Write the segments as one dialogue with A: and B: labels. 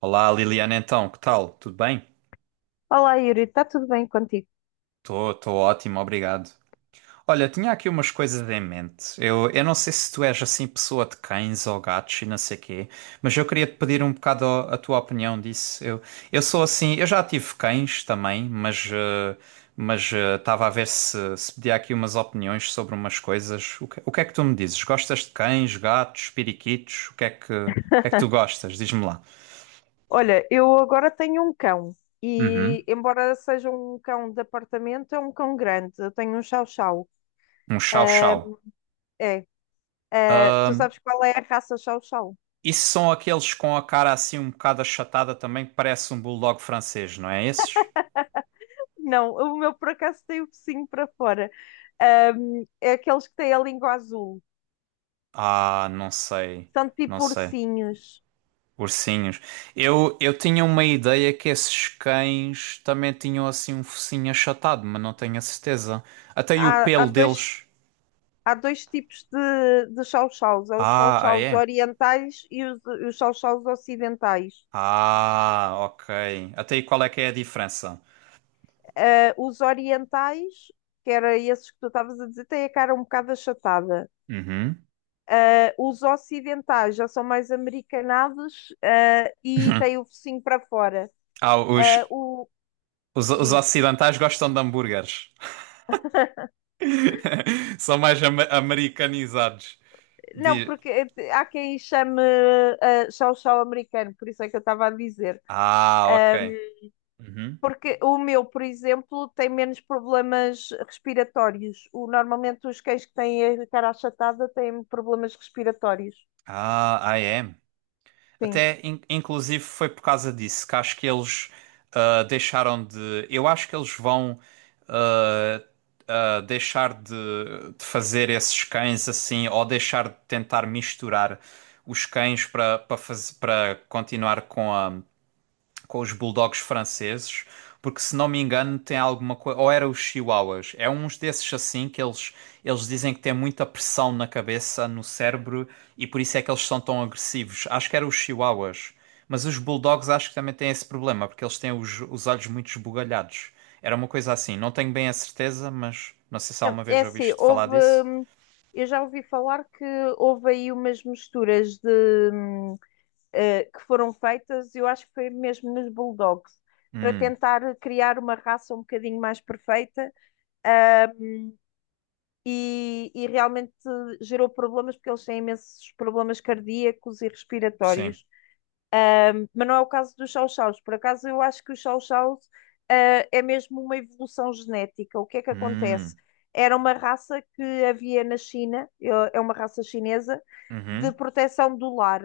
A: Olá, Liliana, então, que tal? Tudo bem?
B: Olá, Yuri, está tudo bem contigo?
A: Estou ótimo, obrigado. Olha, tinha aqui umas coisas em mente. Eu não sei se tu és assim pessoa de cães ou gatos e não sei quê, mas eu queria te pedir um bocado a tua opinião disso. Eu sou assim, eu já tive cães também, mas estava a ver se pedia aqui umas opiniões sobre umas coisas. O que é que tu me dizes? Gostas de cães, gatos, periquitos? O que é que tu gostas? Diz-me lá.
B: Olha, eu agora tenho um cão
A: Uhum.
B: e, embora seja um cão de apartamento, é um cão grande. Eu tenho um Chow Chow.
A: Um
B: Ah,
A: chau-chau.
B: é. Ah, tu sabes qual é a raça Chow Chow?
A: Isso são aqueles com a cara assim um bocado achatada também, que parece um bulldog francês, não é esses?
B: Não, o meu por acaso tem o focinho para fora. Ah, é aqueles que têm a língua azul.
A: Ah, não sei,
B: São
A: não
B: tipo
A: sei.
B: ursinhos.
A: Ursinhos. Eu tinha uma ideia que esses cães também tinham assim um focinho achatado, mas não tenho a certeza. Até aí o
B: Há, há
A: pelo
B: dois,
A: deles.
B: há dois tipos de Chow Chows: há os Chow
A: Ah, ah,
B: Chows
A: é?
B: orientais e os Chow Chows ocidentais.
A: Ah, ok. Até aí qual é que é a diferença?
B: Ah, os orientais, que era esses que tu estavas a dizer, têm a cara um bocado achatada.
A: Uhum.
B: Ah, os ocidentais já são mais americanados, e têm o focinho para fora.
A: Ah, os,
B: Ah, o
A: os
B: diz,
A: ocidentais gostam de hambúrgueres. São mais ama- americanizados.
B: não,
A: De...
B: porque há quem chame chau chau americano, por isso é que eu estava a dizer.
A: Ah,
B: Ah,
A: ok. Uhum.
B: Porque o meu, por exemplo, tem menos problemas respiratórios. O, normalmente os cães que têm a cara achatada têm problemas respiratórios.
A: Ah, I am.
B: Sim.
A: Até, in- inclusive, foi por causa disso que acho que eles deixaram de. Eu acho que eles vão ah, deixar de fazer esses cães assim, ou deixar de tentar misturar os cães para para continuar com a. Com os bulldogs franceses, porque se não me engano tem alguma coisa, ou era os chihuahuas, é uns desses assim que eles dizem que tem muita pressão na cabeça, no cérebro e por isso é que eles são tão agressivos. Acho que eram os chihuahuas, mas os bulldogs acho que também têm esse problema, porque eles têm os olhos muito esbugalhados. Era uma coisa assim, não tenho bem a certeza, mas não sei se
B: Não,
A: alguma vez
B: é assim,
A: ouviste falar
B: houve.
A: disso.
B: hum, Eu já ouvi falar que houve aí umas misturas de, que foram feitas, eu acho que foi mesmo nos Bulldogs, para
A: Hum,
B: tentar criar uma raça um bocadinho mais perfeita, ah, e realmente gerou problemas, porque eles têm imensos problemas cardíacos e
A: sim.
B: respiratórios. Um, mas não é o caso dos chow-chows. Por acaso, eu acho que os chow-chows, é mesmo uma evolução genética. O que é que acontece?
A: Hum,
B: Era uma raça que havia na China, é uma raça chinesa, de
A: uhum.
B: proteção do lar.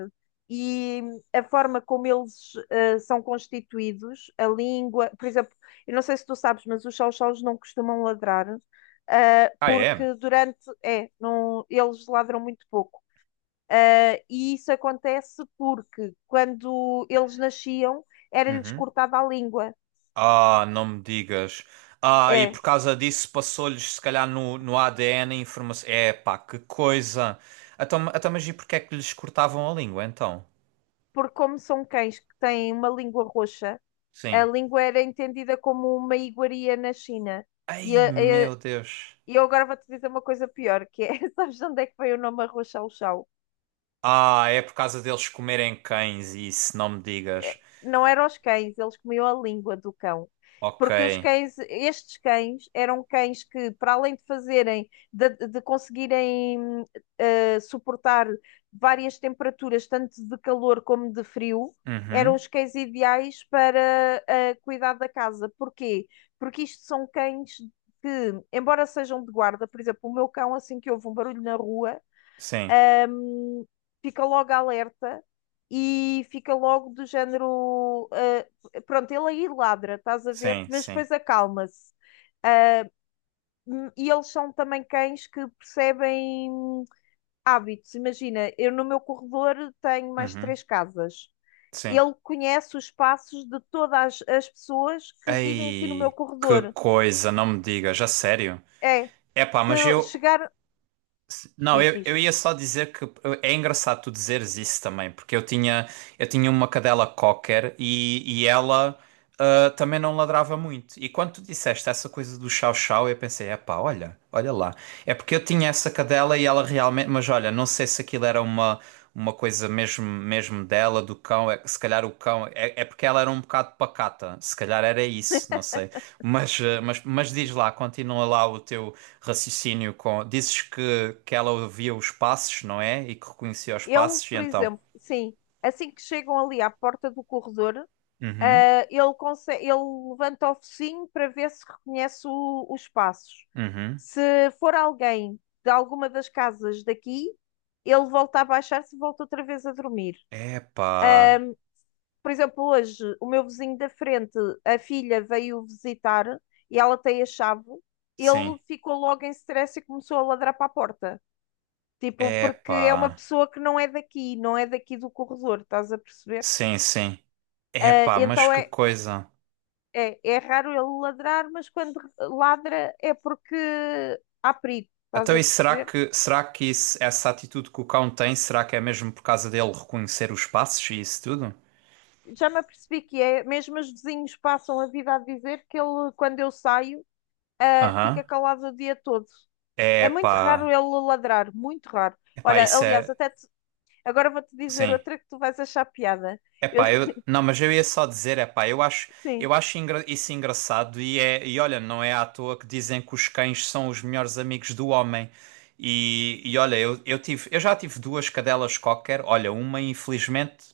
B: E a forma como eles são constituídos, a língua, por exemplo, eu não sei se tu sabes, mas os chow-chows não costumam ladrar,
A: Ah, é?
B: porque durante, é, não, eles ladram muito pouco e isso acontece porque quando eles nasciam era-lhes
A: Uhum.
B: cortada a língua.
A: Ah, não me digas. Ah, e
B: É,
A: por causa disso passou-lhes, se calhar, no ADN a informação. É, pá, que coisa. Então, então, mas e porque é que lhes cortavam a língua, então?
B: porque como são cães que têm uma língua roxa, a
A: Sim.
B: língua era entendida como uma iguaria na China. E,
A: Ai, meu Deus.
B: e eu agora vou-te dizer uma coisa pior, que é, sabes de onde é que veio o nome Arroz Chau Chau?
A: Ah, é por causa deles comerem cães, isso, não me digas.
B: Não eram os cães, eles comiam a língua do cão.
A: Ok.
B: Porque os cães, estes cães, eram cães que, para além de fazerem, de conseguirem suportar várias temperaturas, tanto de calor como de frio, eram
A: Uhum.
B: os cães ideais para cuidar da casa. Porquê? Porque isto são cães que, embora sejam de guarda, por exemplo, o meu cão, assim que houve um barulho na rua,
A: Sim,
B: hum, fica logo alerta e fica logo do género. Ah, pronto, ele aí ladra, estás a ver?
A: sim,
B: Mas
A: sim.
B: depois acalma-se. Ah, e eles são também cães que percebem hábitos. Imagina, eu no meu corredor tenho mais
A: Uhum.
B: três casas.
A: Sim.
B: Ele conhece os passos de todas as pessoas que vivem aqui no meu
A: Ai, que
B: corredor.
A: coisa, não me digas, a sério.
B: É,
A: É pá,
B: se
A: mas
B: eu
A: eu.
B: chegar,
A: Não,
B: diz,
A: eu
B: diz.
A: ia só dizer que é engraçado tu dizeres isso também, porque eu tinha uma cadela cocker e ela também não ladrava muito. E quando tu disseste essa coisa do chau-chau, eu pensei, epá, olha, olha lá. É porque eu tinha essa cadela e ela realmente, mas olha, não sei se aquilo era uma coisa mesmo, mesmo dela, do cão, é, se calhar o cão, é, é porque ela era um bocado pacata, se calhar era isso, não sei. Mas, ah, mas diz lá, continua lá o teu raciocínio com. Dizes que ela ouvia os passos, não é? E que reconhecia os
B: Ele,
A: passos, e
B: por
A: então.
B: exemplo, sim, assim que chegam ali à porta do corredor,
A: Uhum,
B: Ele levanta o focinho para ver se reconhece os passos.
A: uhum.
B: Se for alguém de alguma das casas daqui, ele volta a baixar-se e volta outra vez a dormir.
A: Epá,
B: Por exemplo, hoje, o meu vizinho da frente, a filha veio visitar e ela tem a chave.
A: sim.
B: Ele ficou logo em stress e começou a ladrar para a porta. Tipo, porque
A: Epá,
B: é uma pessoa que não é daqui, não é daqui do corredor, estás a perceber?
A: sim, sim.
B: Ah,
A: Epá, mas
B: então
A: que
B: é,
A: coisa.
B: é, é raro ele ladrar, mas quando ladra é porque há perigo, estás
A: Então,
B: a
A: e
B: perceber?
A: será que essa atitude que o cão tem, será que é mesmo por causa dele reconhecer os passos e isso tudo?
B: Já me apercebi que é, mesmo os vizinhos passam a vida a dizer que ele, quando eu saio, fica
A: Aham.
B: calado o dia todo. É muito
A: Epá,
B: raro ele ladrar, muito raro.
A: epá,
B: Olha,
A: isso
B: aliás,
A: é.
B: agora vou-te dizer
A: Sim.
B: outra que tu vais achar piada. Eu-
A: Epá, eu, não, mas eu ia só dizer, epá,
B: Sim,
A: eu acho isso engraçado e olha, não é à toa que dizem que os cães são os melhores amigos do homem. E olha, eu tive, eu já tive duas cadelas cocker, olha, uma infelizmente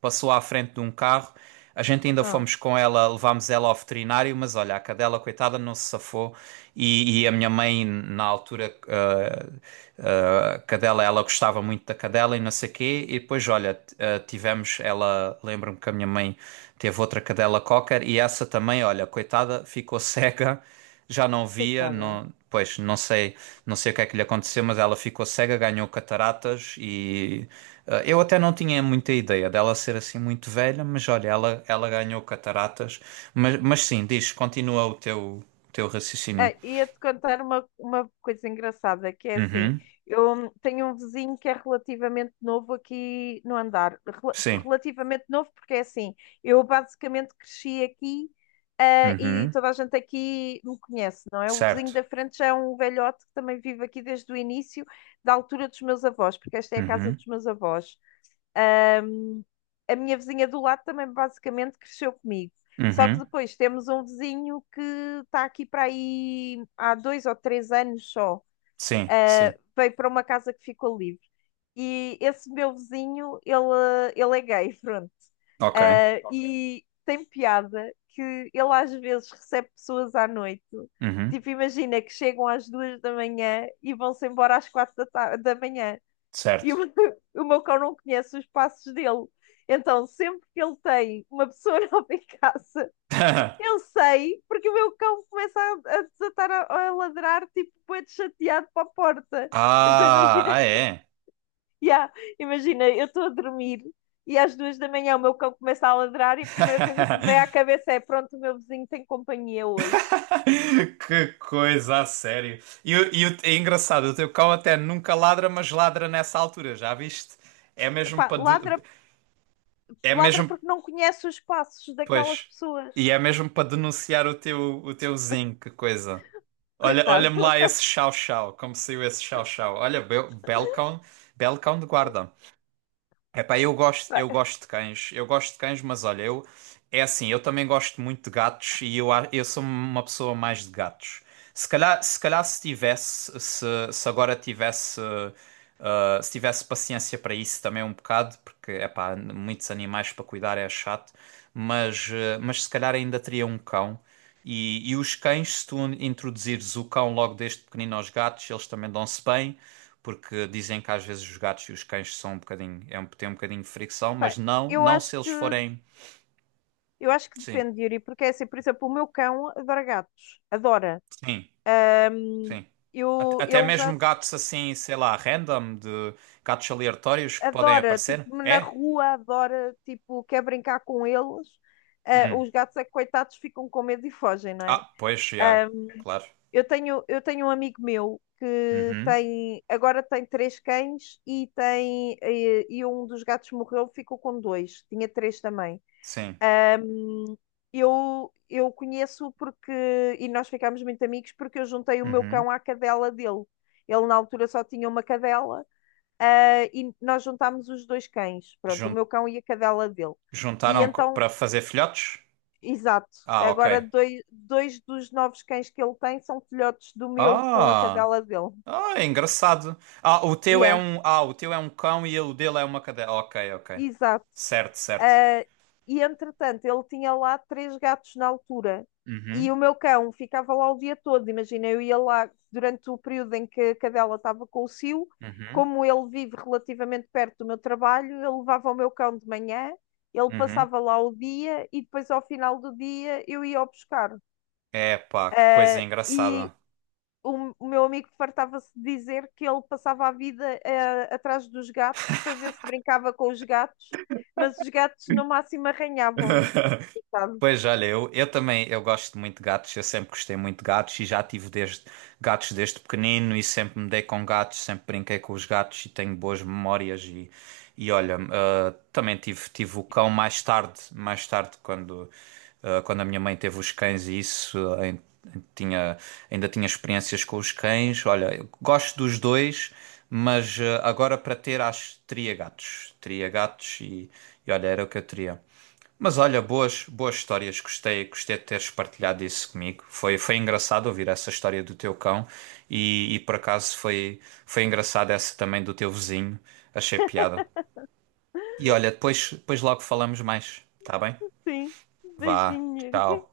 A: passou à frente de um carro, a gente ainda
B: oh,
A: fomos com ela, levámos ela ao veterinário, mas olha, a cadela, coitada, não se safou. E a minha mãe, na altura, a cadela, ela gostava muito da cadela e não sei quê. E depois, olha, tivemos, ela, lembro-me que a minha mãe teve outra cadela cocker e essa também, olha, coitada, ficou cega, já não via,
B: coitada.
A: não, pois não sei, não sei o que é que lhe aconteceu, mas ela ficou cega, ganhou cataratas e eu até não tinha muita ideia dela ser assim muito velha, mas olha, ela ganhou cataratas, mas sim, diz, continua o teu raciocínio.
B: Ia-te contar uma coisa engraçada, que é assim,
A: Uhum,
B: eu tenho um vizinho que é relativamente novo aqui no andar.
A: sim,
B: Relativamente novo porque é assim, eu basicamente cresci aqui, e
A: uhum,
B: toda a gente aqui me conhece, não é? O vizinho
A: certo,
B: da frente já é um velhote que também vive aqui desde o início, da altura dos meus avós, porque esta é a casa
A: uhum,
B: dos meus avós. A minha vizinha do lado também basicamente cresceu comigo. Só que
A: uhum,
B: depois temos um vizinho que está aqui para aí há dois ou três anos só.
A: sim,
B: Ah,
A: sim,
B: veio para uma casa que ficou livre. E esse meu vizinho, ele é gay, pronto.
A: ok,
B: Ah, ok. E tem piada que ele às vezes recebe pessoas à noite.
A: uhum,
B: Tipo, imagina que chegam às duas da manhã e vão-se embora às quatro da manhã e
A: certo.
B: o meu cão não conhece os passos dele. Então, sempre que ele tem uma pessoa nova em casa, eu sei, porque o meu cão começa a desatar a ladrar, tipo, bué de chateado para a porta. Então,
A: Ah,
B: imagina,
A: ah é.
B: yeah, imagina, eu estou a dormir e às duas da manhã o meu cão começa a ladrar e a primeira coisa que me vem à cabeça é: pronto, o meu vizinho tem companhia hoje.
A: Que coisa, a sério. É engraçado, o teu cão até nunca ladra, mas ladra nessa altura, já viste? É mesmo
B: Epá,
A: para,
B: ladra,
A: é
B: ladra
A: mesmo,
B: porque não conhece os passos daquelas
A: pois.
B: pessoas.
A: E é mesmo para denunciar o teu zinho, que coisa. Olha,
B: Coitado.
A: olha-me lá esse chau-chau, como saiu esse chau-chau. Olha, be belo cão de guarda. Epá, eu gosto de cães, eu gosto de cães, mas olha, eu é assim, eu também gosto muito de gatos e eu sou uma pessoa mais de gatos. Se calhar, se calhar se tivesse, se agora tivesse, se tivesse paciência para isso também um bocado, porque epá, muitos animais para cuidar é chato, mas se calhar ainda teria um cão. E os cães, se tu introduzires o cão logo desde pequenino aos gatos, eles também dão-se bem porque dizem que às vezes os gatos e os cães são um bocadinho, é um, têm um bocadinho de fricção, mas
B: Epá,
A: não,
B: eu
A: não
B: acho
A: se eles
B: que
A: forem.
B: Eu acho que
A: Sim,
B: depende, Yuri, porque é assim, por exemplo, o meu cão adora gatos, adora.
A: sim,
B: Ahm,
A: sim.
B: eu,
A: Até
B: ele já
A: mesmo
B: se-
A: gatos assim, sei lá, random, de gatos aleatórios que podem
B: adora, tipo,
A: aparecer.
B: na
A: É?
B: rua, adora, tipo, quer brincar com eles. Ah,
A: Hum.
B: os gatos é que, coitados, ficam com medo e fogem, não é?
A: Ah, pois, já,
B: Ahm,
A: claro.
B: eu tenho um amigo meu que
A: Uhum.
B: tem, agora tem três cães e tem, e um dos gatos morreu, ficou com dois, tinha três também.
A: Sim.
B: Ahm, eu conheço porque, e nós ficámos muito amigos porque eu juntei o meu
A: Uhum.
B: cão à cadela dele. Ele na altura só tinha uma cadela, e nós juntámos os dois cães, pronto, o
A: Jun-
B: meu cão e a cadela dele. E
A: Juntaram
B: então,
A: para fazer filhotes?
B: exato,
A: Ah, ok.
B: agora dois dos novos cães que ele tem são filhotes do meu com a
A: Ah,
B: cadela dele.
A: ah, é engraçado.
B: Yeah,
A: O teu é um cão e o dele é uma cadela. Ok, ok.
B: exato.
A: Certo, certo.
B: Ah, e entretanto, ele tinha lá três gatos na altura. E
A: Uhum,
B: o meu cão ficava lá o dia todo. Imagina, eu ia lá durante o período em que a cadela estava com o cio.
A: uhum,
B: Como ele vive relativamente perto do meu trabalho, eu levava o meu cão de manhã, ele
A: uhum.
B: passava lá o dia e depois, ao final do dia, eu ia o buscar.
A: É, pá, que coisa
B: Ah,
A: engraçada.
B: e o meu amigo fartava-se de dizer que ele passava a vida atrás dos gatos para ver se brincava com os gatos, mas os gatos no máximo arranhavam, sabe?
A: Pois olha, eu também eu gosto muito de gatos, eu sempre gostei muito de gatos e já tive gatos desde pequenino e sempre me dei com gatos, sempre brinquei com os gatos e tenho boas memórias e olha, ah, também tive, tive o cão mais tarde quando quando a minha mãe teve os cães e isso, tinha, ainda tinha experiências com os cães. Olha, eu gosto dos dois, mas agora para ter, acho, teria gatos. Teria gatos e olha, era o que eu teria. Mas olha, boas, boas histórias. Gostei, gostei de teres partilhado isso comigo. Foi, foi engraçado ouvir essa história do teu cão por acaso foi, foi engraçado essa também do teu vizinho. Achei piada. E olha, depois, depois logo falamos mais, tá bem?
B: Sim,
A: Vá,
B: beijinho.
A: tchau.